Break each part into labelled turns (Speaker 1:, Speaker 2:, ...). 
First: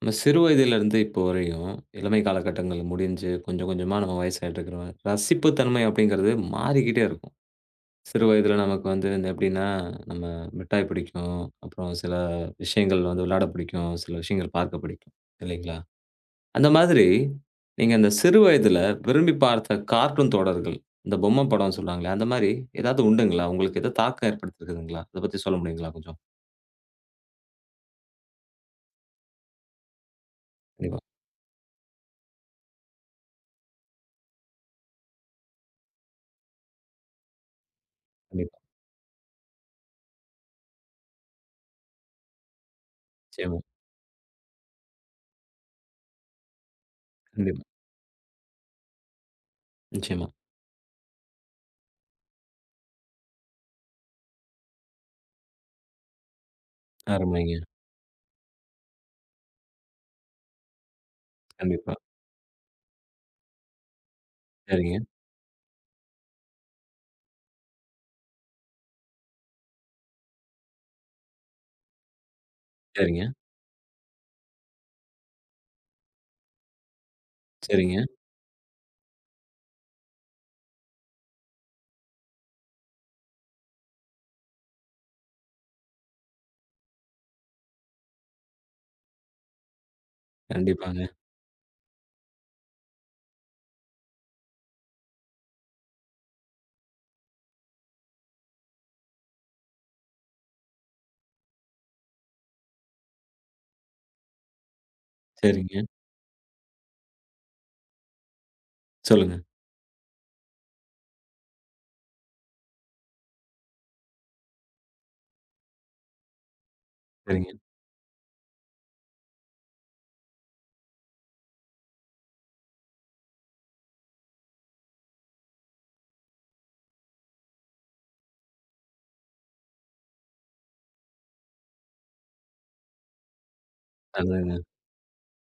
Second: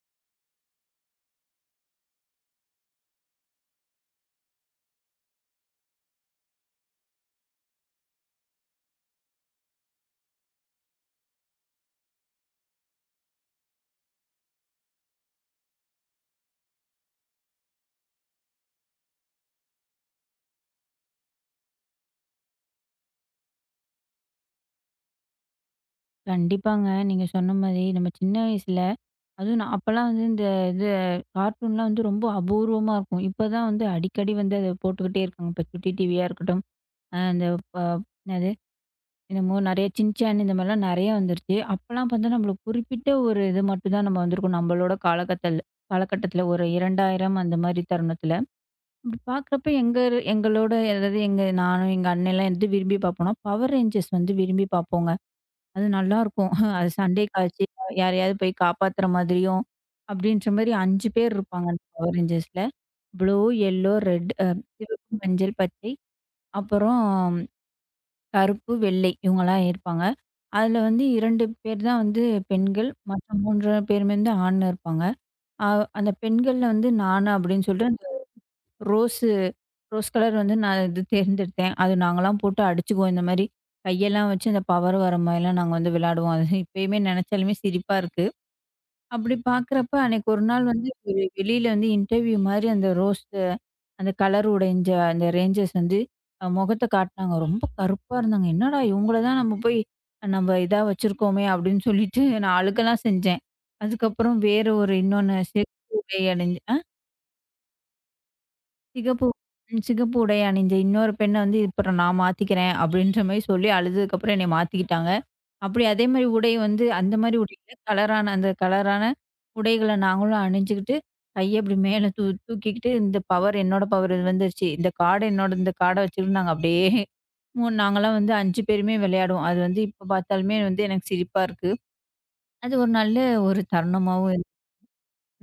Speaker 1: நம்ம சிறு வயதிலிருந்து இப்போ வரையும், இளமை காலகட்டங்கள் முடிஞ்சு கொஞ்சம் கொஞ்சமா நம்ம வயசாயிட்டு இருக்கிறோம். ரசிப்பு தன்மை அப்படிங்கிறது மாறிக்கிட்டே இருக்கும். சிறு வயதில நமக்கு வந்து இந்த எப்படின்னா, நம்ம மிட்டாய் பிடிக்கும். அப்புறம் சில விஷயங்கள் வந்து விளையாட பிடிக்கும். சில விஷயங்கள் பார்க்க பிடிக்கும். இல்லைங்களா? அந்த மாதிரி நீங்க அந்த சிறு வயதில விரும்பி பார்த்த கார்ட்டூன் தொடர்கள், இந்த பொம்மை படம்னு சொல்லுவாங்களே, அந்த மாரி ஏதாவது உண்டுங்களா? உங்களுக்கு ஏதாவது தாக்கம் ஏற்படுத்தியிருக்குதுங்களா? அத பத்தி சொல்ல முடியுங்களா கொஞ்சம்?
Speaker 2: கண்டிப்பாங்க. நீங்க சொன்ன மாரி, நம்ம சின்ன வயசுல அதுவும் நான் அப்பலாம் வந்து இந்த இது
Speaker 1: கண்டிப்பா,
Speaker 2: கார்ட்டூன்லாம் வந்து ரொம்ப அபூர்வமா இருக்கும். இப்ப தான் வந்து அடிக்கடி வந்து அத போட்டுக்கிட்டே இருக்காங்க. இப்ப சுட்டி டிவியா இருக்கட்டும், அ இந்த ப என்னது
Speaker 1: கண்டிப்பா.
Speaker 2: என்னமோ நெறைய சின்சான் இந்த மாரிலாம் நெறைய வந்துருச்சு. அப்பலாம் பார்த்தா நம்மளுக்கு குறிப்பிட்ட ஒரு
Speaker 1: நிச்சயமா,
Speaker 2: இது மட்டும் தான் நம்ம வந்திருக்கோம். நம்மளோட காலகத்தல் காலகட்டத்துல ஒரு 2000 அந்த
Speaker 1: கண்டிப்பா.
Speaker 2: மாரி தருணத்துல. அப்படி பார்க்குறப்ப
Speaker 1: நிச்சயமா.
Speaker 2: எங்களோட அதாவது எங்க நானும், எங்க அண்ணலாம் எது விரும்பி பார்ப்போம்னா, பவர் ரேஞ்சர்ஸ் வந்து விரும்பி பார்ப்போங்க. அது நல்லாருக்கும். அது சண்டைக்கு
Speaker 1: அருமைங்க.
Speaker 2: ஆச்சு. யாரையாவது போய் காப்பாத்துற மாதிரியும், அப்படின்ற மாரி 5 பேர் இருப்பாங்க அந்த
Speaker 1: கண்டிப்பா.
Speaker 2: பவர் ரேஞ்சர்ஸ்ல. ப்ளூ, எல்லோ, ரெட்,
Speaker 1: சரிங்க.
Speaker 2: சிவப்பு, மஞ்சள், பச்சை, அப்புறம் கருப்பு, வெள்ளை இவங்கலாம் இருப்பாங்க. அதுல வந்து 2 பேர் தான் வந்து பெண்கள்.
Speaker 1: சரிங்க,
Speaker 2: மத்த 3 பேருமே வந்து ஆண் இருப்பாங்க. அ அந்த பெண்கள்ல வந்து நானு அப்படின்னு
Speaker 1: சரிங்க.
Speaker 2: சொல்லிட்டு ரோஸு ரோஸ் கலர் வந்து நான் இது தேர்ந்தெடுத்தேன். அது நாங்கலாம் போட்டு அடிச்சுக்குவோம். இந்த மாரி கையெல்லாம் வச்சு அந்த பவர் வர மாரிலாம் நாங்க வந்து விளையாடுவோம். அது இப்பயுமே நெனச்சாலுமே சிரிப்பா இருக்கு. அப்படி பார்க்குறப்ப அன்னைக்கு ஒரு நாள் வந்து
Speaker 1: கண்டிப்பாங்க.
Speaker 2: ஒரு வெளியில வந்து இன்டர்வியூ மாரி அந்த அந்த கலர் உடைஞ்ச அந்த ரேஞ்சர்ஸ் வந்து முகத்த காட்டுனாங்க. ரொம்ப கருப்பா இருந்தாங்க. "என்னடா இவங்கள தான் நம்ம போய் நம்ம இதா வச்சிருக்கோமே!" அப்படின்னு சொல்லிட்டு நான் அழுகலாம் செஞ்சேன். அதுக்கப்புறம் வேற ஒரு இன்னொன்னு
Speaker 1: சரிங்க.
Speaker 2: உடை அணிஞ்சு சிகப்பு.
Speaker 1: சொல்லுங்க.
Speaker 2: ம். சிகப்பு உடை அணிஞ்ச இன்னொரு பெண்ண வந்து, "அப்புறம் நான் மாத்திக்கிறேன்." அப்படீன்ற மாரி சொல்லி அழுததுக்கப்புறம் என்னைய மாத்திக்கிட்டாங்க. அப்படி அதே மாரி உடை வந்து அந்த மாரி
Speaker 1: சரிங்க.
Speaker 2: உடையில கலரான அந்த கலரான உடைகள நாங்களும் அணிஞ்சுக்கிட்டு, கைய இப்படி மேல தூக்கிக்கிட்டு, "இந்த பவர் என்னோட பவர் இது வந்துருச்சு. இந்த கார்டு என்னோட இந்த கார்ட வச்சுக்கிட்டு" நாங்க அப்படியே நாங்கலாம் வந்து 5 பேருமே விளையாடுவோம். அது வந்து இப்ப பார்த்தாலுமே வந்து எனக்கு சிரிப்பா இருக்கு. அது ஒரு நல்ல ஒரு தருணமாவும் இருக்கு.
Speaker 1: நல்லதுங்க.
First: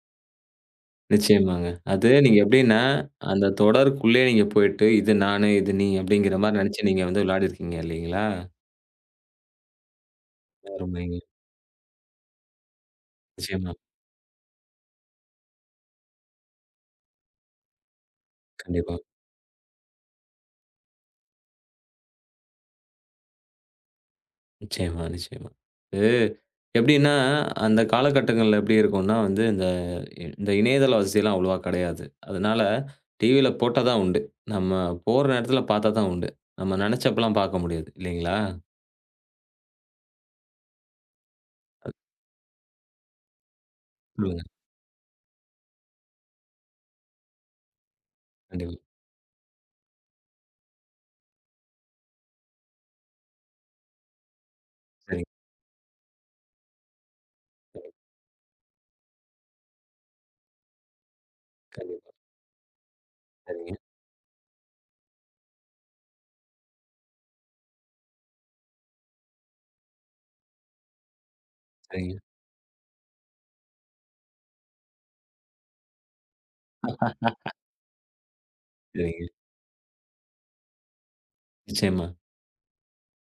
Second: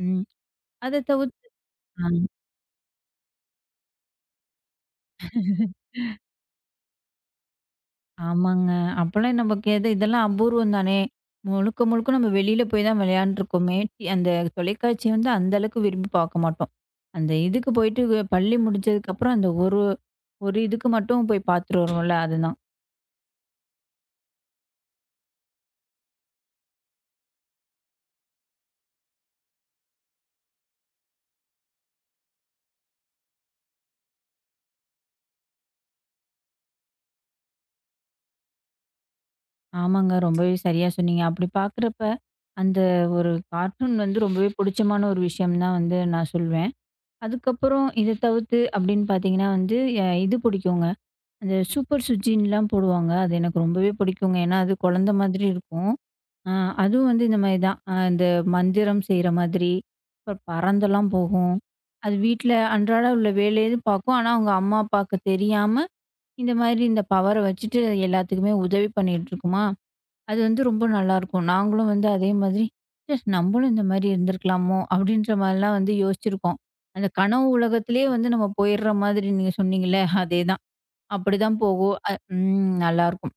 Speaker 2: ம். அத தவிர்த்து
Speaker 1: நிச்சயமாங்க.
Speaker 2: ஆ.
Speaker 1: அது நீங்க எப்படின்னா, அந்த தொடருக்குள்ளயே நீங்க போயிட்டு, "இது நானு, இது நீ" அப்படிங்கிற மாரி நெனச்சு நீங்க வந்து விளையாடியிருக்கீங்க இல்லைங்களா?
Speaker 2: ஆமாங்க. அப்பலாம் நமக்கு எது இதெல்லாம் அபூர்வம் தானே!
Speaker 1: அருமைங்க.
Speaker 2: முழுக்க முழுக்க நம்ம வெளியில போய் தான்
Speaker 1: நிச்சயமா.
Speaker 2: விளையாண்டுருக்கோமே. அந்த தொலைக்காட்சிய வந்து அந்த அளவுக்கு விரும்பி பார்க்க மாட்டோம். அந்த இதுக்கு போயிட்டு பள்ளி
Speaker 1: கண்டிப்பா.
Speaker 2: முடிஞ்சதுக்கப்புறம் அந்த ஒரு ஒரு இதுக்கு மட்டும் போய் பார்த்துட்டு வருவோம்ல, அதுதான்.
Speaker 1: நிச்சயமா, நிச்சயமா. அது எப்படின்னா, அந்த காலகட்டங்கள்ல எப்படி இருக்கும்னா வந்து, இந்த இந்த இணையதள வசதிலாம் அவ்வளவா கெடையாது. அதனால டிவியில போட்டா தான் உண்டு. நம்ம போற நேரத்தில பாத்தா தான் உண்டு. நம்ம நெனச்சப்பலாம் பாக்க முடியாது. இல்லைங்களா?
Speaker 2: ஆமாங்க. ரொம்பவே சரியா சொன்னீங்க. அப்படி பார்க்குறப்ப, அந்த ஒரு கார்ட்டூன் வந்து
Speaker 1: சொல்லுங்க.
Speaker 2: ரொம்பவே புடிச்சமான ஒரு விஷயம் தான் வந்து நான் சொல்வேன். அதுக்கப்புறம் இத தவிர்த்து
Speaker 1: கண்டிப்பா.
Speaker 2: அப்படின்னு பார்த்தீங்கன்னா வந்து, இது பிடிக்குங்க. அந்த சூப்பர் சுஜின்லாம் போடுவாங்க. அது எனக்கு ரொம்பவே பிடிக்குங்க. ஏன்னா, அது குழந்தை
Speaker 1: சரிங்க.
Speaker 2: மாதிரி இருக்கும். அ அதுவும் வந்து இந்த மாரி தான். இந்த மந்திரம் செய்ற மாதிரி, அப்புறம் பறந்தெல்லாம் போகும்.
Speaker 1: கண்டிப்பா.
Speaker 2: அது வீட்ல அன்றாட உள்ள வேலைய
Speaker 1: சரிங்க,
Speaker 2: பார்க்கும். ஆனா, அவங்க அம்மா, அப்பாவுக்கு தெரியாம இந்த மாதிரி இந்த பவர வச்சுட்டு எல்லாத்துக்குமே உதவி பண்ணிட்டு இருக்குமா, அது வந்து ரொம்ப நல்லாயிருக்கும். நாங்களும் வந்து
Speaker 1: சரிங்க,
Speaker 2: அதே மாதிரி, "ச்சே! நம்மளும் இந்த மாரி இருந்திருக்கலாமோ!" அப்படின்ற மாரிலாம் வந்து யோசிச்சிருக்கோம். அந்த கனவு உலகத்திலேயே வந்து நம்ம போயிடுற
Speaker 1: சரிங்க.
Speaker 2: மாதிரி நீங்க சொன்னீங்கல்ல, அதேதான். அப்படிதான் போகும்.
Speaker 1: நிச்சயமா.
Speaker 2: ம் நல்லாயிருக்கும்.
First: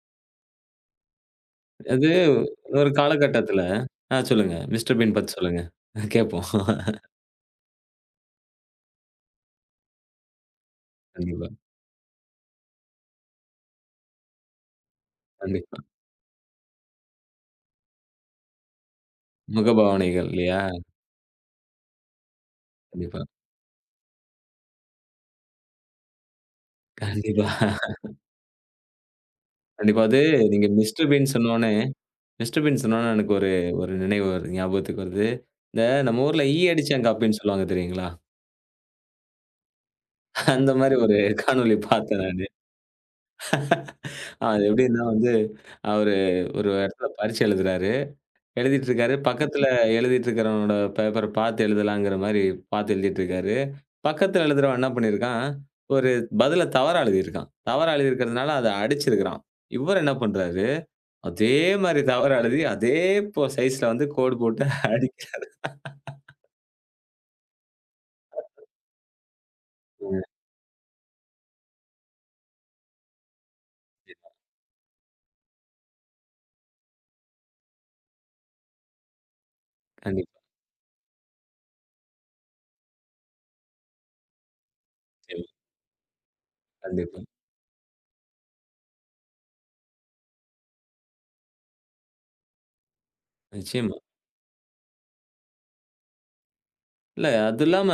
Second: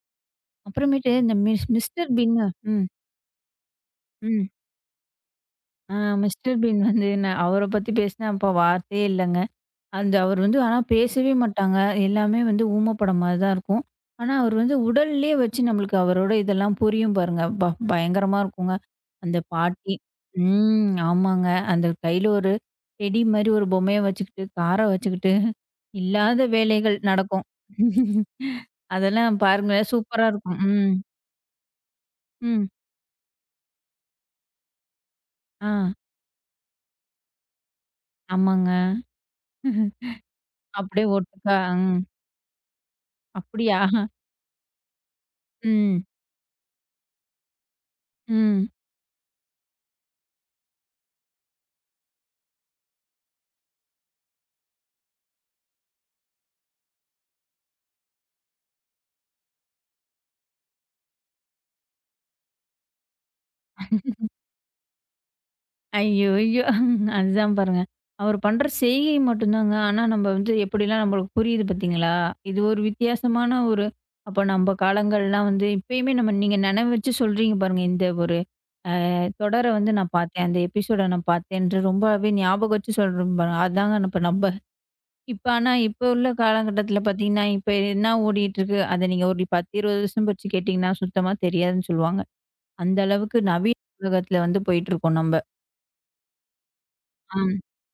Speaker 2: அப்புறமேட்டு இந்த
Speaker 1: அது
Speaker 2: மிஸ்டர் பீன்னு ம்,
Speaker 1: ஒரு காலகட்டத்தில
Speaker 2: ம்.
Speaker 1: சொல்லுங்க. மிஸ்டர் பீன் பத்தி சொல்லுங்க.
Speaker 2: ஆ
Speaker 1: கேட்போம்.
Speaker 2: மிஸ்டர் பீன் வந்து நான் அவர பத்தி பேசினா அப்ப வார்த்தையே இல்லங்க. அந்த அவர் வந்து ஆனா பேசவே
Speaker 1: கண்டிப்பா,
Speaker 2: மாட்டாங்க. எல்லாமே வந்து ஊமைப்படம் மாரி தான் இருக்கும். ஆனா, அவர் வந்து உடல்லயே வச்சு
Speaker 1: கண்டிப்பா.
Speaker 2: நம்மளுக்கு அவரோட இதெல்லாம் புரியும் பாருங்க. அப்பா! பயங்கரமா இருக்குங்க. அந்த பாட்டி.
Speaker 1: முகபாவனைகள் இல்லையா?
Speaker 2: ம். ஆமாங்க. அந்த கையில ஒரு டெடி
Speaker 1: கண்டிப்பா,
Speaker 2: மாரி ஒரு பொம்மைய வச்சுக்கிட்டு, கார வச்சுக்கிட்டு, இல்லாத வேலைகள் நடக்கும்.
Speaker 1: கண்டிப்பா.
Speaker 2: அதெல்லாம் பாருங்களேன்
Speaker 1: கண்டிப்பா. அது
Speaker 2: சூப்பரா இருக்கும்.
Speaker 1: நீங்க
Speaker 2: ம்.
Speaker 1: மிஸ்டர் பீன் சொன்னோனே மிஸ்டர்
Speaker 2: ம்.
Speaker 1: பீன் சொன்னோனே எனக்கு ஒரு ஒரு நினைவு வருது ஞாபகத்துக்கு வருது.
Speaker 2: ஆ.
Speaker 1: இந்த நம்ம ஊர்ல ஈ அடிச்சான் காப்பின்னு சொல்லுவாங்க தெரியுங்களா?
Speaker 2: ஆமாங்க.
Speaker 1: அந்த மாரி
Speaker 2: அப்படியே
Speaker 1: ஒரு
Speaker 2: ஒட்டுக்கா.
Speaker 1: காணொளி
Speaker 2: ம்.
Speaker 1: பார்த்தேன் நானு.
Speaker 2: அப்படியா?
Speaker 1: அது எப்படின்னா வந்து
Speaker 2: ம்.
Speaker 1: அவரு ஒரு இடத்துல பரீட்சை எழுதுறாரு.
Speaker 2: ம்.
Speaker 1: எழுதிட்டு இருக்காரு. பக்கத்துல எழுதிட்டு இருக்கிறவனோட பேப்பர பார்த்து எழுதலாங்கிற மாரி பார்த்து எழுதிட்டு இருக்காரு. பக்கத்துல எழுதுறவன் என்ன பண்ணியிருக்கான், ஒரு பதில தவறா எழுதியிருக்கான். தவறா எழுதியிருக்கிறதுனால அத அடிச்சிருக்கிறான். இவரு என்ன பண்றாரு, அதே மாரி தவறா எழுதி, அதே போ சைஸ்ல வந்து கோடு போட்டு அடிக்கிறாருங்க.
Speaker 2: ஐய்யய்யோ! அதுதான் பாருங்க. அவரு பண்ற செய்கை மட்டும் தாங்க. ஆனா நம்ம வந்து எப்படிலாம் நம்மளுக்கு புரியுது பார்த்தீங்களா? இது ஒரு வித்தியாசமான ஒரு அப்ப நம்ம காலங்கள்லாம் வந்து இப்பயுமே நம்ம நீங்க நினைவு வச்சு சொல்றீங்க பாருங்க. இந்த ஒரு தொடர வந்து நான்
Speaker 1: கண்டிப்பா,
Speaker 2: பார்த்தேன். அந்த எபிசோட நான் பார்த்தேன்ட்டு ரொம்பவே ஞாபகம் வச்சு சொல்றோம் பாருங்க. அதாங்க இப்ப நம்ப
Speaker 1: நிச்சயமா,
Speaker 2: இப்ப ஆனா இப்ப உள்ள காலகட்டத்தில
Speaker 1: கண்டிப்பா.
Speaker 2: பார்த்தீங்கன்னா, இப்ப என்ன ஓடிட்டு இருக்கு? அத நீங்க ஒரு 10, 20 வருஷம் கழிச்சு கேட்டீங்கன்னா, சுத்தமா தெரியாதுன்னு சொல்லுவாங்க. அந்த அளவுக்கு நவீன
Speaker 1: நிச்சயமா.
Speaker 2: உலகத்தில வந்து போயிட்டுருக்கோம் நம்ப.
Speaker 1: இல்ல.
Speaker 2: ஆம்.
Speaker 1: அது இல்லாம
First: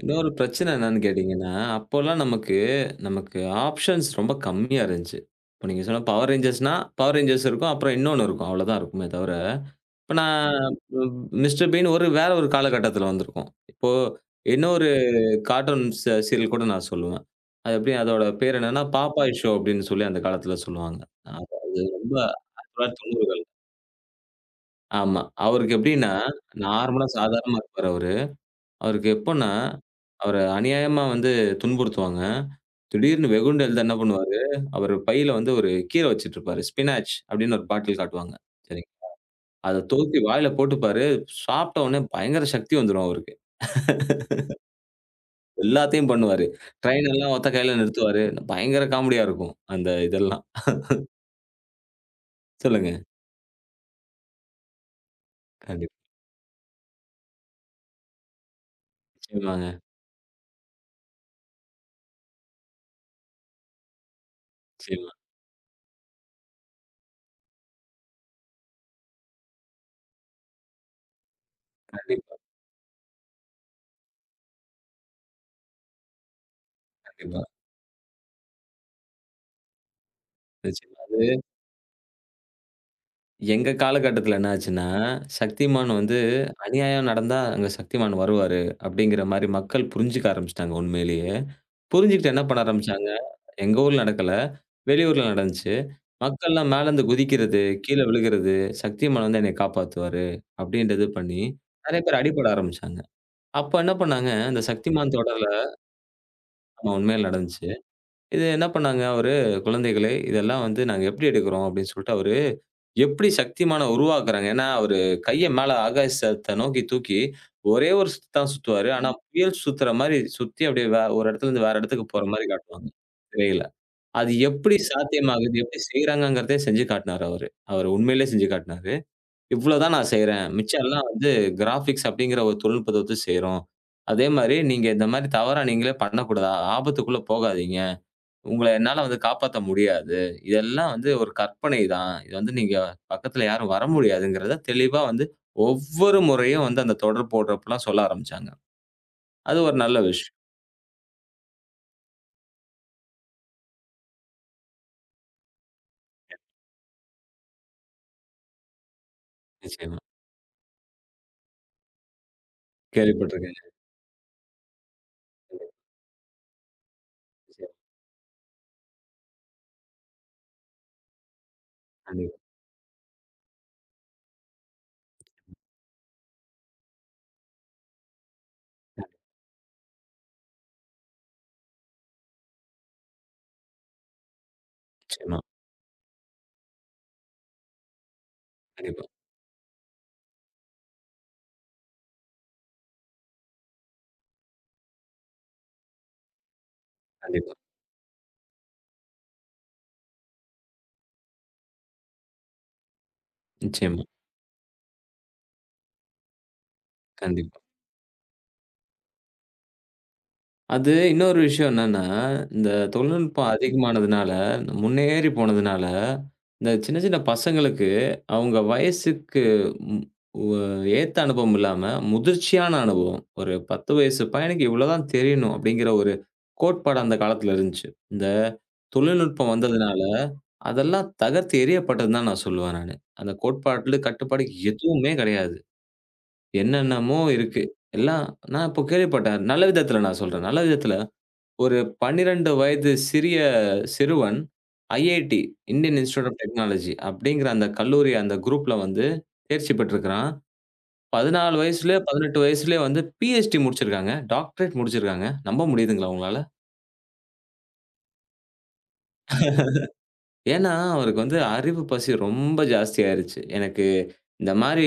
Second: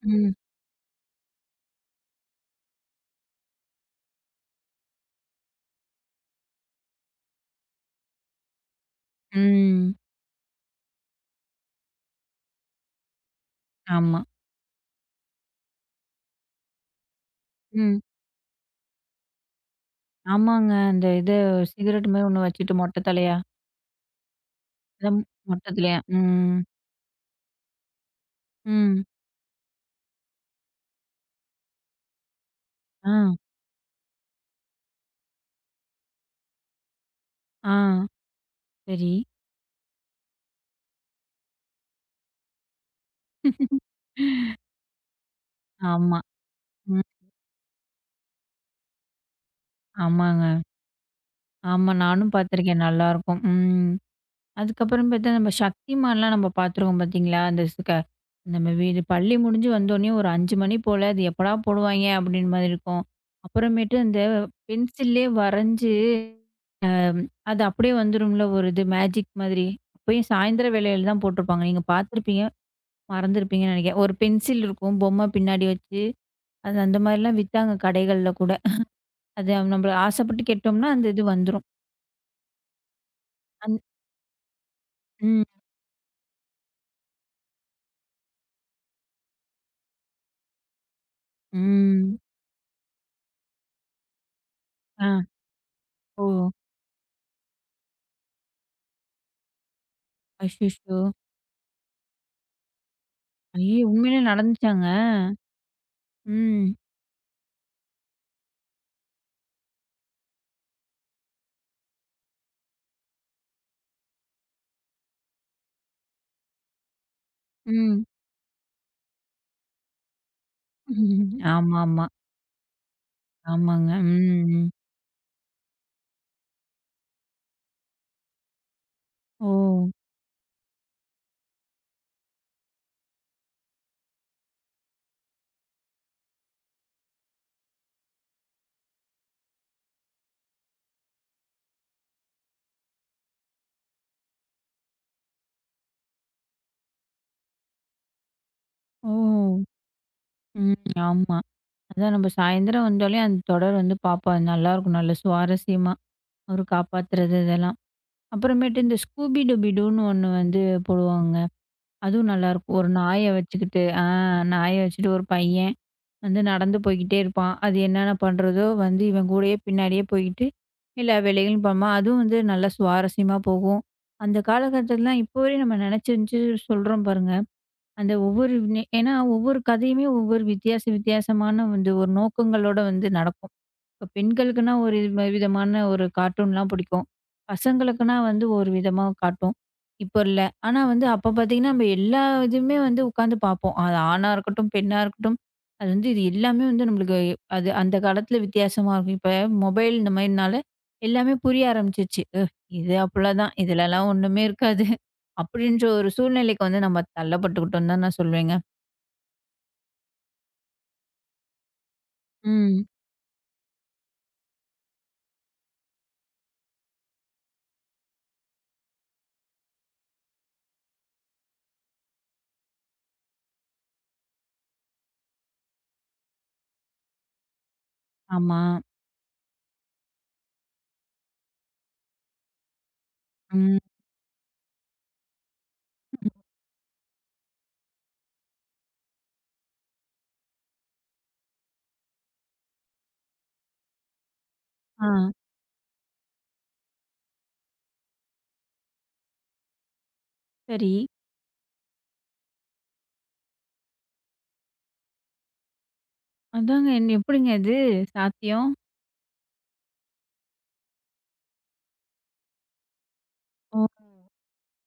Speaker 1: இன்னொரு
Speaker 2: ம்.
Speaker 1: பிரச்சனை என்னன்னு கேட்டீங்கன்னா, அப்போலாம் நமக்கு நமக்கு ஆப்ஷன்ஸ் ரொம்ப கம்மியா இருந்துச்சு. இப்ப நீங்க சொன்ன பவர் ரேஞ்சர்ஸ்னா, பவர் ரேஞ்சர்ஸ் இருக்கும். அப்புறம் இன்னொன்னு இருக்கும். அவ்வளோதான் இருக்குமே தவிர,
Speaker 2: ம்.
Speaker 1: இப்ப நான் மிஸ்டர் பீன் ஒரு வேற ஒரு காலகட்டத்தில வந்திருக்கோம். இப்போ
Speaker 2: ஆமா.
Speaker 1: இன்னொரு கார்ட்டூன் சீரியல் கூட நான் சொல்லுவேன். அது எப்படி
Speaker 2: ம்.
Speaker 1: அதோட பேர் என்னன்னா, பாப்பாய் ஷோ அப்படின்னு சொல்லி அந்த காலத்தில
Speaker 2: ஆமாங்க.
Speaker 1: சொல்லுவாங்க.
Speaker 2: அந்த இது
Speaker 1: அது
Speaker 2: சிகரெட்
Speaker 1: ரொம்ப
Speaker 2: மாரி ஒண்ணு வச்சுட்டு மொட்ட தலையா?
Speaker 1: 1990கள்.
Speaker 2: அத
Speaker 1: ஆமா.
Speaker 2: மொட்ட
Speaker 1: அவருக்கு
Speaker 2: தலையா?
Speaker 1: எப்படின்னா
Speaker 2: ம்.
Speaker 1: நார்மலா சாதாரணமா இருப்பாரு அவரு.
Speaker 2: ம்.
Speaker 1: அவருக்கு எப்பன்னா, அவர அநியாயமா வந்து துன்புறுத்துவாங்க.
Speaker 2: ஆ.
Speaker 1: திடீர்னு வெகுண்டு எழுத என்ன பண்ணுவாரு, அவரு பையில வந்து ஒரு கீரை வச்சுட்டுருப்பாரு. ஸ்பினாச் அப்டின்னு ஒரு
Speaker 2: ஆ.
Speaker 1: பாட்டில் காட்டுவாங்க. சரி.
Speaker 2: சரி.
Speaker 1: அத தூக்கி வாயில போட்டுப்பாரு. சாப்பிட்ட உடனே பயங்கர சக்தி வந்துரும் அவருக்கு. எல்லாத்தையும்
Speaker 2: ஆமா.
Speaker 1: பண்ணுவாரு.
Speaker 2: ம்.
Speaker 1: ட்ரெயின் எல்லாம் ஒத்த கையில நிறுத்துவாரு. பயங்கர காமெடியா இருக்கும். அந்த இதெல்லாம்.
Speaker 2: ஆமாங்க. ஆமா. நானும் பார்த்துருக்கேன்.
Speaker 1: சொல்லுங்க.
Speaker 2: நல்லாருக்கும். ம். அதுக்கப்புறம் பார்த்தா நம்ம
Speaker 1: கண்டிப்பா.
Speaker 2: சக்திமான்லாம் நம்ம பார்த்துருக்கோம் பார்த்தீங்களா? அந்த ஸ் க நம்ம வீடு பள்ளி முடிஞ்சு
Speaker 1: நிச்சயமாங்க.
Speaker 2: வந்தோனே ஒரு 5 மணி போல அது எப்படா போடுவாய்ங்க? அப்படின்னு மாதிரி இருக்கும். அப்புறமேட்டு அந்த
Speaker 1: நிச்சயமா.
Speaker 2: பென்சில்லே வரைஞ்சு அது அப்படியே வந்துரும்ல ஒரு இது மேஜிக் மாதிரி. அப்பயும் சாயந்திரம் வேளையில தான் போட்டுருப்பாங்க. நீங்க
Speaker 1: கண்டிப்பா,
Speaker 2: பார்த்துருப்பீங்க, மறந்திருப்பீங்கன்னு நெனைக்கிறேன். ஒரு பென்சில் இருக்கும். பொம்மை பின்னாடி வச்சு, அது அந்த மாரிலாம்
Speaker 1: கண்டிப்பா.
Speaker 2: வித்தாங்க கடைகள்ல கூட. அது நம்ப ஆசைப்பட்டு கேட்டோம்னா, அந்த
Speaker 1: நிச்சயமா.
Speaker 2: இது வந்துரும்.
Speaker 1: எங்க
Speaker 2: அந்
Speaker 1: காலகட்டத்தில என்ன ஆச்சுன்னா,
Speaker 2: ம்,
Speaker 1: சக்திமான் வந்து அநியாயம் நடந்தா அங்க சக்திமான் வருவாரு. அப்படிங்கிற மாரி மக்கள் புரிஞ்சுக்க ஆரம்பிச்சுட்டாங்க உண்மையிலேயே.
Speaker 2: ம்.
Speaker 1: புரிஞ்சுகிட்டு என்ன பண்ண ஆரம்பிச்சாங்க, எங்க ஊர்ல நடக்கல,
Speaker 2: ஆ.
Speaker 1: வெளியூர்ல நடந்துச்சு.
Speaker 2: ஓ!
Speaker 1: மக்கள்லாம் மேலருந்து குதிக்கிறது, கீழ விழுகிறது, சக்திமான் வந்து என்னைய காப்பாத்துவாரு
Speaker 2: அச்சச்சோ!
Speaker 1: அப்படின்றது பண்ணி, நெறைய பேர் அடிபட ஆரம்பிச்சாங்க. அப்ப
Speaker 2: ஐயோ!
Speaker 1: என்ன
Speaker 2: உண்மையிலே
Speaker 1: பண்ணாங்க, இந்த
Speaker 2: நடந்துச்சாங்க?
Speaker 1: சக்திமான் தொடர்ல
Speaker 2: ம்,
Speaker 1: ஆமா உண்மையில நடந்துச்சு. இது என்ன பண்ணாங்க அவரு, "குழந்தைகளே இதெல்லாம் வந்து நாங்க எப்படி எடுக்கிறோம்?" அப்படின்னு சொல்லிட்டு அவரு எப்படி சக்திமான உருவாக்குறாங்க. ஏன்னா, அவரு கைய மேல ஆகாசத்த நோக்கி தூக்கி, ஒரே
Speaker 2: ம்.
Speaker 1: ஒரு சுத்து தான் சுத்துவாரு. ஆனா, புயல் சுத்துற மாரி சுத்தி அப்படியே ஒரு இடத்துலருந்து வேற இடத்துக்கு
Speaker 2: ஆமாமா.
Speaker 1: போற மாரி காட்டுவாங்க, திரையில.
Speaker 2: ஆமாங்க. ம்,
Speaker 1: அது
Speaker 2: ம்.
Speaker 1: எப்படி சாத்தியமாகுது? எப்படி செய்றாங்கங்கிறதே செஞ்சு காட்டுனாரு அவரு. அவரு உண்மையிலே செஞ்சு காட்டுனாரு.
Speaker 2: ஓ!
Speaker 1: "இவ்வளோ தான் நான் செய்றேன். மிச்சம் எல்லாம் வந்து கிராபிக்ஸ் அப்படிங்கிற ஒரு தொழில்நுட்பத்த வச்சு செய்றோம். அதே மாரி நீங்க இந்த மாரி தவறா நீங்களே பண்ணக்கூடாது. ஆபத்துக்குள்ள போகாதீங்க." உங்கள என்னால வந்து காப்பாத்த முடியாது. இதெல்லாம் வந்து ஒரு கற்பனை தான். இது வந்து நீங்க பக்கத்துல யாரும் வர முடியாதுங்கிறத தெளிவா வந்து ஒவ்வொரு முறையும் வந்து அந்த தொடர் போடுறப்பலாம் சொல்ல ஆரம்பிச்சாங்க. அது
Speaker 2: ஓ!
Speaker 1: ஒரு நல்ல விஷயம்.
Speaker 2: ம். ஆமா. அதான் நம்ப சாயந்திரம் வந்தாலே அந்த தொடர் வந்து பார்ப்போம். அது நல்லாருக்கும். நல்ல சுவாரஸ்யமா. ஒரு காப்பாத்துறது இதெல்லாம். அப்புறமேட்டு இந்த ஸ்கூபி டூபி
Speaker 1: நிச்சயமா.
Speaker 2: டூன்னு ஒண்ணு வந்து போடுவாங்க. அதுவும் நல்லாயிருக்கும். ஒரு நாய
Speaker 1: கேள்விப்பட்டுருக்கேன்.
Speaker 2: வச்சுக்கிட்டு ஆ நாய வச்சுட்டு ஒரு பையன் வந்து நடந்து போய்க்கிட்டே இருப்பான். அது என்னென்ன பண்றதோ வந்து இவன் கூடயே பின்னாடியே போய்க்கிட்டு எல்லா வேலைகளும் பண்ணுவான். அதுவும் வந்து
Speaker 1: கண்டிப்பா,
Speaker 2: நல்லா சுவாரஸ்யமா போகும். அந்த காலகட்டத்திலலாம் இப்போ வரையும் நம்ம நெனச்சிருந்துச்சு சொல்றோம் பாருங்க. அந்த ஒவ்வொரு ஏன்னா ஒவ்வொரு கதையுமே ஒவ்வொரு வித்தியாசமான வந்து ஒரு நோக்கங்களோட வந்து நடக்கும். இப்ப பெண்களுக்குன்னா ஒரு
Speaker 1: நிச்சயமா,
Speaker 2: விதமான ஒரு கார்ட்டூன்லாம் பிடிக்கும். பசங்களுக்குன்னா வந்து ஒரு விதமா
Speaker 1: கண்டிப்பா,
Speaker 2: காட்டும். இப்ப இல்ல. ஆனா வந்து அப்ப பார்த்தீங்கன்னா, நம்ம எல்லா இதுவுமே வந்து உட்காந்து பார்ப்போம். அது ஆணா இருக்கட்டும், பெண்ணா இருக்கட்டும். அது வந்து இது எல்லாமே வந்து நம்மளுக்கு
Speaker 1: கண்டிப்பா, நிச்சயமா. கண்டிப்பா.
Speaker 2: அது
Speaker 1: கண்டிப்பா
Speaker 2: அந்த காலத்துல வித்தியாசமா இருக்கும். இப்ப மொபைல் இந்த மாரினால எல்லாமே புரிய ஆரம்பிச்சுருச்சு. இது அவ்வளதான்.
Speaker 1: நிச்சயமா.
Speaker 2: இதுலலாம் ஒண்ணுமே இருக்காது." அப்படின்ற ஒரு சூழ்நிலைக்கு வந்து நம்ம
Speaker 1: கண்டிப்பா.
Speaker 2: தள்ளப்பட்டுக்கிட்டோம்னு தான் நான் சொல்வேங்க.
Speaker 1: அது இன்னொரு விஷயம் என்னன்னா, இந்த
Speaker 2: ம்.
Speaker 1: தொழில்நுட்பம் அதிகமானதுனால, முன்னேறி போனதுனால, இந்த சின்ன சின்ன பசங்களுக்கு அவங்க வயசுக்கு ம் ஒ ஏத்த அனுபவம் இல்லாம, முதிர்ச்சியான அனுபவம். ஒரு 10 வயசு பையனுக்கு இவ்வளோதான் தெரியணும் அப்படிங்கிற ஒரு கோட்பாடு அந்த காலத்துல இருந்துச்சு. இந்த
Speaker 2: ஆமா.
Speaker 1: தொழில்நுட்பம் வந்ததுனால, அதெல்லாம் தகர்த்து எறியப்பட்டதுன்னு தான் நான் சொல்லுவேன் நானு. அந்த
Speaker 2: ம்.
Speaker 1: கோட்பாட்டுல கட்டுப்பாடு எதுவுமே கிடையாது. என்னென்னமோ இருக்கு. எல்லாம் நான் இப்போ கேள்விப்பட்டேன். நல்ல விதத்துல நான் சொல்றேன். நல்ல விதத்துல ஒரு 12 வயது சிறிய சிறுவன்
Speaker 2: ஆ.
Speaker 1: IIT Indian Institute of Technology அப்படிங்கிற அந்த கல்லூரி அந்த குரூப்ல வந்து தேர்ச்சி பெற்றிருக்கிறான்.
Speaker 2: சரி.
Speaker 1: 14 வயசுலயே, 18 வயசுலயே வந்து பிஹெச்டி முடிச்சிருக்காங்க. டாக்டரேட் முடிச்சிருக்காங்க. நம்ப முடியுதுங்களா உங்களால?
Speaker 2: அதாங்க. என் எப்படிங்க இது சாத்தியம்?
Speaker 1: ஏன்னா, அவருக்கு வந்து அறிவு பசி ரொம்ப ஜாஸ்தியாயிருச்சு.
Speaker 2: ஓ!
Speaker 1: எனக்கு இந்த மாரி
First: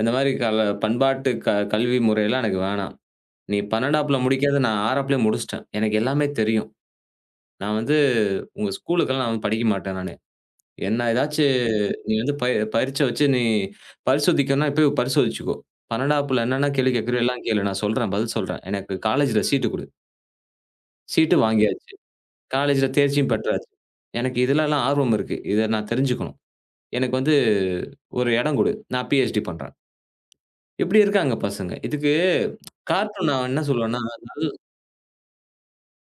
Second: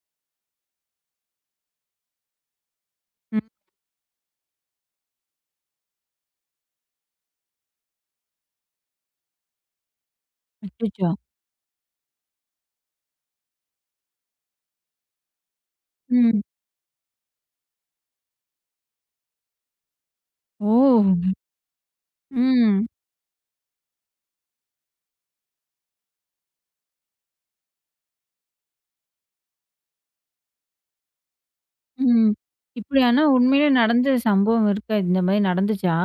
Speaker 1: இந்த மாரி பண்பாட்டு கல்வி முறையெல்லாம் எனக்கு வேணாம்.
Speaker 2: ம்.
Speaker 1: நீ 12ஆப்ல முடிக்காத நான் 6ஆப்லயே முடிச்சுட்டேன். எனக்கு எல்லாமே தெரியும். நான் வந்து உங்க ஸ்கூலுக்கெல்லாம் நான் வந்து படிக்க மாட்டேன் நானு. என்ன
Speaker 2: அச்சச்சோ!
Speaker 1: ஏதாச்சு நீ வந்து பரீட்ச வச்சு நீ பரிசோதிக்கணும்னா இப்பயே பரிசோதிச்சுக்கோ.
Speaker 2: ம்.
Speaker 1: 12ஆப்புல என்னென்ன கேள்வி கேட்குறியோ எல்லாம் கேளு. நான் சொல்றேன், பதில் சொல்றேன். எனக்கு காலேஜ்ல சீட்டு குடு.
Speaker 2: ஓ!
Speaker 1: சீட்டு வாங்கியாச்சு.
Speaker 2: ம்.
Speaker 1: காலேஜ்ல தேர்ச்சியும் பெற்றாச்சு. எனக்கு இதுலலாம் ஆர்வம் இருக்கு. இத நான் தெரிஞ்சுக்கணும். எனக்கு வந்து ஒரு இடம் குடு. நான் பிஹெச்டி பண்றேன். இப்படி இருக்காங்க பசங்க. இதுக்கு
Speaker 2: ம். இப்படி ஆனா
Speaker 1: கார்ட்டூன் நான் என்ன
Speaker 2: உண்மையிலே
Speaker 1: சொல்லுவேன்னா,
Speaker 2: நடந்த சம்பவம் இருக்கா? இந்த மாரி நடந்துச்சா?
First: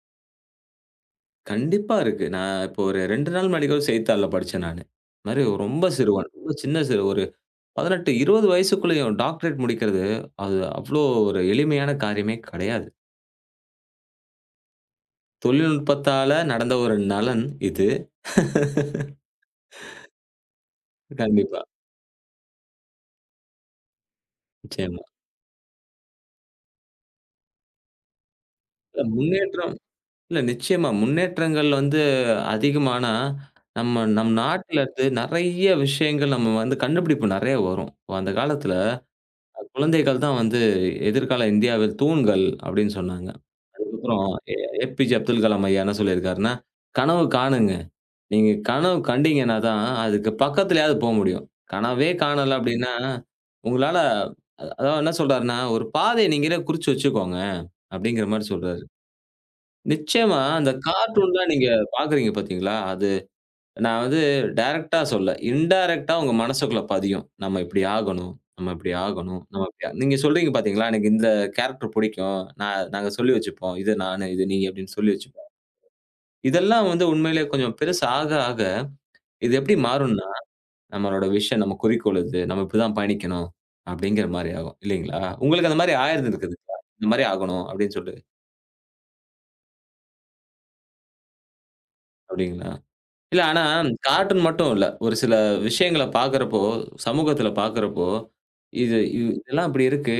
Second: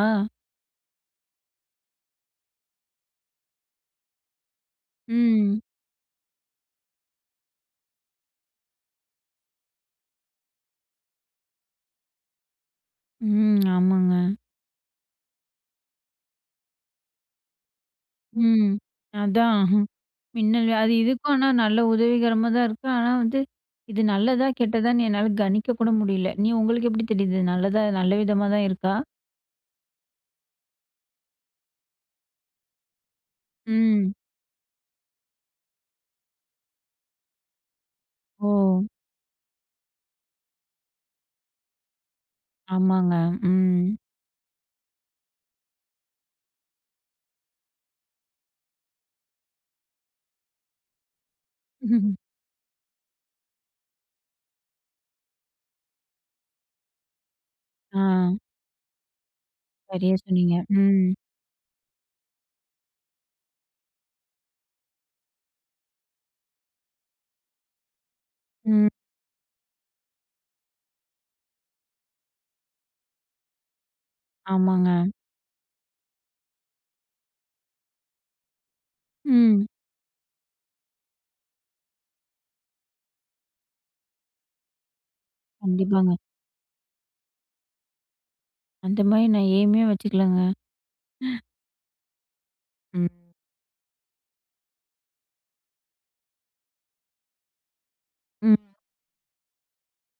Speaker 1: கண்டிப்பா இருக்கு. நான் இப்போ ஒரு 2 நாள் முன்னாடி கூட செய்தித்தாள்ல படிச்சேன் நானு. இந்த மாரி
Speaker 2: ம்.
Speaker 1: ரொம்ப சிறுவன், ரொம்ப சின்ன சிறு ஒரு 18, 20 வயசுக்குள்ளயும் டாக்டரேட் முடிக்கிறது, அது அவ்ளோ ஒரு எளிமையான காரியமே கிடையாது.
Speaker 2: ம். ஆமாங்க.
Speaker 1: தொழில்நுட்பத்தால நடந்த ஒரு நலன் இது.
Speaker 2: ம். அதான். மின்னல் அது இதுக்கும் ஆனா
Speaker 1: கண்டிப்பா,
Speaker 2: நல்ல உதவிகரமா தான் இருக்கு. ஆனா வந்து இது நல்லதா,
Speaker 1: நிச்சயமா.
Speaker 2: கெட்டதான்னு என்னால கணிக்க கூட முடியல. நீ உங்களுக்கு எப்படி தெரியுது? நல்லதா நல்ல விதமா தான் இருக்கா?
Speaker 1: இல்ல முன்னேற்றம் இல்ல நிச்சயமா. முன்னேற்றங்கள் வந்து அதிகமானா, நம்ம
Speaker 2: ம்.
Speaker 1: நம் நாட்டுல இருந்து நெறைய விஷயங்கள் நம்ம வந்து கண்டுபிடிப்பு நெறைய வரும். இப்ப அந்த
Speaker 2: ஓ!
Speaker 1: காலத்துல குழந்தைகள் தான் வந்து எதிர்கால இந்தியாவில் தூண்கள் அப்டின்னு
Speaker 2: ஆமாங்க.
Speaker 1: சொன்னாங்க.
Speaker 2: ம்.
Speaker 1: அதுக்கப்புறம் ஏ ஏபிஜே அப்துல் கலாம் ஐயா என்ன சொல்லியிருக்காருன்னா, கனவு காணுங்க. நீங்க கனவு கண்டீங்கன்னா தான், அதுக்கு பக்கத்துலயாவது போ முடியும். கனவே காணல அப்டின்னா, உங்களால அதாவது என்ன சொல்றாருன்னா, "ஒரு பாதைய நீங்களே குறிச்சு வச்சுக்கோங்க."
Speaker 2: ஆ.
Speaker 1: அப்டிங்கிற மாரி சொல்றாரு.
Speaker 2: சரியா
Speaker 1: நிச்சயமா
Speaker 2: சொன்னீங்க.
Speaker 1: அந்த
Speaker 2: ம்.
Speaker 1: கார்ட்டூன்லாம் நீங்க பார்க்குறீங்க பார்த்தீங்களா? அது நான் வந்து டைரக்ட்டா சொல்லல. இன்டைரக்ட்டா உங்க மனசுக்குள்ள பதியும். நம்ம இப்டி ஆகணும், நம்ம
Speaker 2: ம்.
Speaker 1: இப்டி ஆகணும், நம்ம இப்டி நீங்க சொல்றீங்க பார்த்தீங்களா? எனக்கு இந்த கேரக்டர் புடிக்கும். நான் நாங்க சொல்லி வச்சுப்போம். இது நானு, இது நீ
Speaker 2: ஆமாங்க.
Speaker 1: அப்டின்னு சொல்லி வச்சுப்போம். இதெல்லாம் வந்து உண்மையிலேயே கொஞ்சம் பெருசு ஆக, ஆக இது
Speaker 2: ம்.
Speaker 1: எப்டி மாறும்னா நம்மளோட விஷன், நம்ம குறிக்கோள் இது. நம்ம இப்படிதான் பயணிக்கணும், அப்படிங்கிற மாரி ஆகும். இல்லைங்களா? உங்களுக்கு அந்த மாரி
Speaker 2: கண்டிப்பாங்க.
Speaker 1: ஆயிருந்திருக்குதுங்களா? இந்த மாரி ஆகணும் அப்படின்னு சொல்லி,
Speaker 2: அந்த மாரி நான் எய்மே வச்சுக்கலங்க.
Speaker 1: அப்படிங்களா?
Speaker 2: ம்.
Speaker 1: இல்ல ஆனா, கார்ட்டூன் மட்டும் இல்ல. ஒரு சில விஷயங்கள பார்க்கிறப்போ, சமூகத்துல பார்க்கிறப்போ,
Speaker 2: ம்.
Speaker 1: இது இதெல்லாம் இப்படி இருக்கு.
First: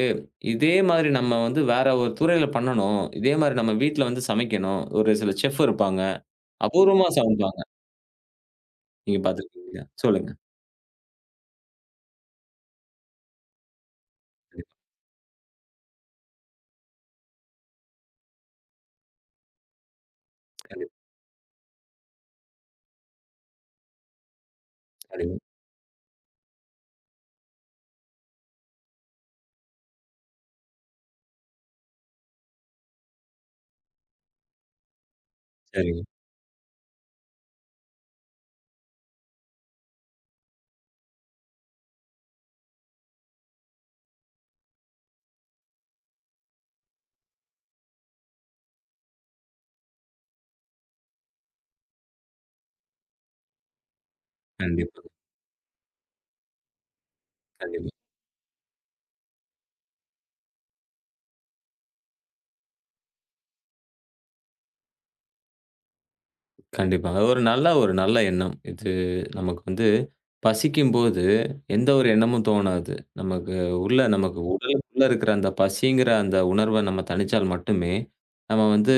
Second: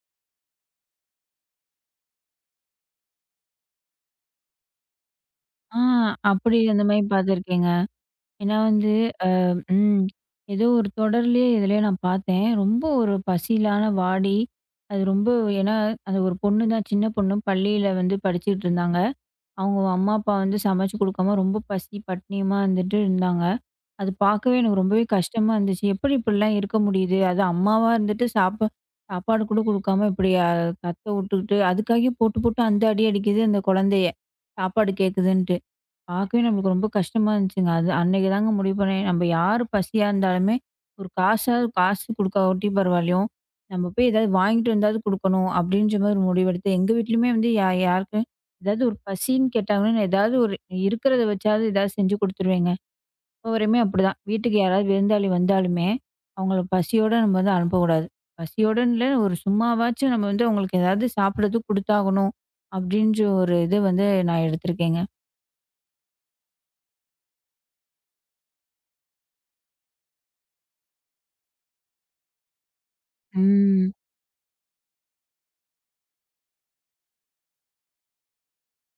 Speaker 1: இதே மாதிரி நம்ம வந்து வேற ஒரு துறையில பண்ணணும். இதே மாரி நம்ம வீட்ல வந்து சமைக்கணும். ஒரு சில செஃப்
Speaker 2: ஆ
Speaker 1: இருப்பாங்க.
Speaker 2: அப்படி அந்த மாரி
Speaker 1: அபூர்வமா சமைப்பாங்க.
Speaker 2: பார்த்துருக்கேங்க. ஏன்னா வந்து
Speaker 1: நீங்க பார்த்திருக்கீங்களா?
Speaker 2: ம்
Speaker 1: சொல்லுங்க.
Speaker 2: ஏதோ ஒரு தொடர்லயே எதுலயோ நான் பார்த்தேன். ரொம்ப ஒரு பசியிலான வாடி,
Speaker 1: கண்டிப்பா,
Speaker 2: அது ரொம்ப ஏன்னா அது ஒரு பொண்ணு தான் சின்ன பொண்ணு பள்ளியில வந்து படிச்சுட்டு இருந்தாங்க. அவங்க அம்மா, அப்பா வந்து
Speaker 1: கண்டிப்பா,
Speaker 2: சமைச்சு குடுக்காம ரொம்ப பசி பட்னியமா இருந்துட்டு இருந்தாங்க. அது பார்க்கவே எனக்கு ரொம்பவே
Speaker 1: கண்டிப்பா.
Speaker 2: கஷ்டமா இருந்துச்சு. எப்படி இப்படிலாம் இருக்க முடியுது? அது அம்மாவா இருந்துட்டு சாப்பாடு கூட குடுக்காம இப்படி கத்த விட்டுக்கிட்டு, அதுக்காகவே போட்டு போட்டு அந்த அடிக்குது அந்த குழந்தைய. சாப்பாடு கேட்குதுன்ட்டு.
Speaker 1: சரிங்க.
Speaker 2: பார்க்கவே நம்மளுக்கு ரொம்ப கஷ்டமா இருந்துச்சுங்க. அது அன்னைக்கு தாங்க முடிவு பண்ணேன். நம்ம யார் பசியா இருந்தாலுமே ஒரு காசு குடுக்காட்டி பரவாயில்லையும், நம்ம போய் ஏதாவது வாங்கிட்டு வந்தாவது குடுக்கணும் அப்படின்ற மாதிரி ஒரு முடிவெடுத்து, எங்க வீட்லயுமே வந்து யாருக்கும் ஏதாவது ஒரு பசின்னு கேட்டாங்கன்னா, நான் ஏதாவது ஒரு இருக்கிறத வச்சாவது ஏதாவது செஞ்சு குடுத்துருவேங்க. எப்போவரையுமே அப்படிதான். வீட்டுக்கு யாராவது
Speaker 1: கண்டிப்பாங்க.
Speaker 2: விருந்தாளி வந்தாலுமே, அவங்கள பசியோட நம்ம வந்து
Speaker 1: கண்டிப்பா.
Speaker 2: அனுப்பக்கூடாது. பசியோடன்னு இல்ல, ஒரு சும்மாவாச்சும் நம்ம வந்து அவங்களுக்கு ஏதாவது சாப்பிடறதுக்கு குடுத்தாகணும், அப்படின்ற ஒரு இது வந்து நான் எடுத்திருக்கேங்க.
Speaker 1: கண்டிப்பா. அது ஒரு நல்ல ஒரு நல்ல எண்ணம். இது நமக்கு வந்து பசிக்கும்போது எந்த ஒரு எண்ணமும் தோணாது. நமக்கு
Speaker 2: ம்.
Speaker 1: நமக்கு உடலுக்குள்ள இருக்கிற அந்த பசிங்கிற அந்த உணர்வ நம்ம தணிச்சால் மட்டுமே, நம்ம வந்து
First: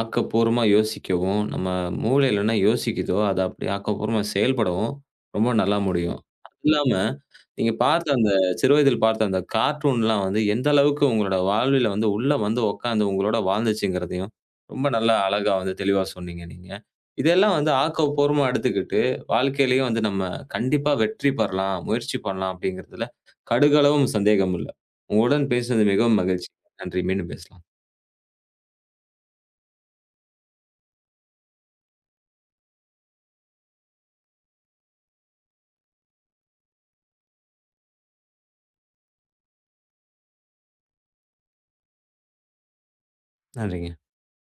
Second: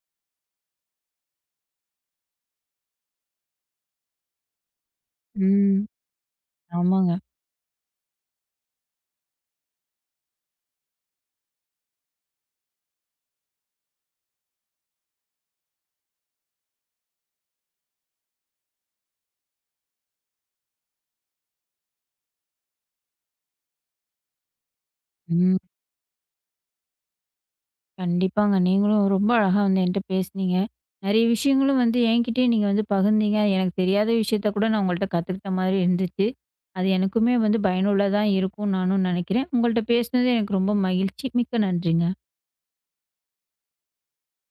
Speaker 1: ஆக்கப்பூர்வமா யோசிக்கவும், நம்ம மூளையில என்ன யோசிக்குதோ, அத அப்படியே ஆக்கப்பூர்வமா செயல்படவும் ரொம்ப நல்லா
Speaker 2: ம்.
Speaker 1: முடியும். அது இல்லாம,
Speaker 2: ஆமாங்க.
Speaker 1: நீங்க பார்த்த அந்த சிறு வயதில் பார்த்த அந்த கார்ட்டூன்லாம் வந்து எந்த அளவுக்கு உங்களோட வாழ்வில வந்து உள்ள வந்து உட்காந்து உங்களோட வாழ்ந்துச்சுங்கிறதையும், ரொம்ப நல்லா அழகா வந்து தெளிவா சொன்னீங்க நீங்க. இதெல்லாம் வந்து ஆக்கப்பூர்வமா எடுத்துக்கிட்டு, வாழ்க்கையிலயும் வந்து நம்ம கண்டிப்பா வெற்றி பெறலாம், முயற்சி பண்ணலாம் அப்படிங்கிறதுல கடுகளவும் சந்தேகம் இல்ல. உங்களுடன்
Speaker 2: ம்.
Speaker 1: பேசினது மிகவும் மகிழ்ச்சி. நன்றி. மீண்டும் பேசலாம்.
Speaker 2: கண்டிப்பாங்க. நீங்களும் ரொம்ப அழகா வந்து என்ட்ட பேசுனீங்க. நெறைய விஷயங்களும் வந்து என்கிட்டயே நீங்க வந்து பகிர்ந்தீங்க. எனக்கு தெரியாத விஷயத்த கூட நான் உங்கள்ட்ட கத்துக்கிட்ட மாதிரி இருந்துச்சு. அது எனக்குமே வந்து பயனுள்ளதா இருக்கும்னு நானும் நெனைக்கிறேன். உங்கள்ட்ட பேசினது எனக்கு ரொம்ப மகிழ்ச்சி. மிக்க நன்றிங்க.
Speaker 1: நன்றிங்க.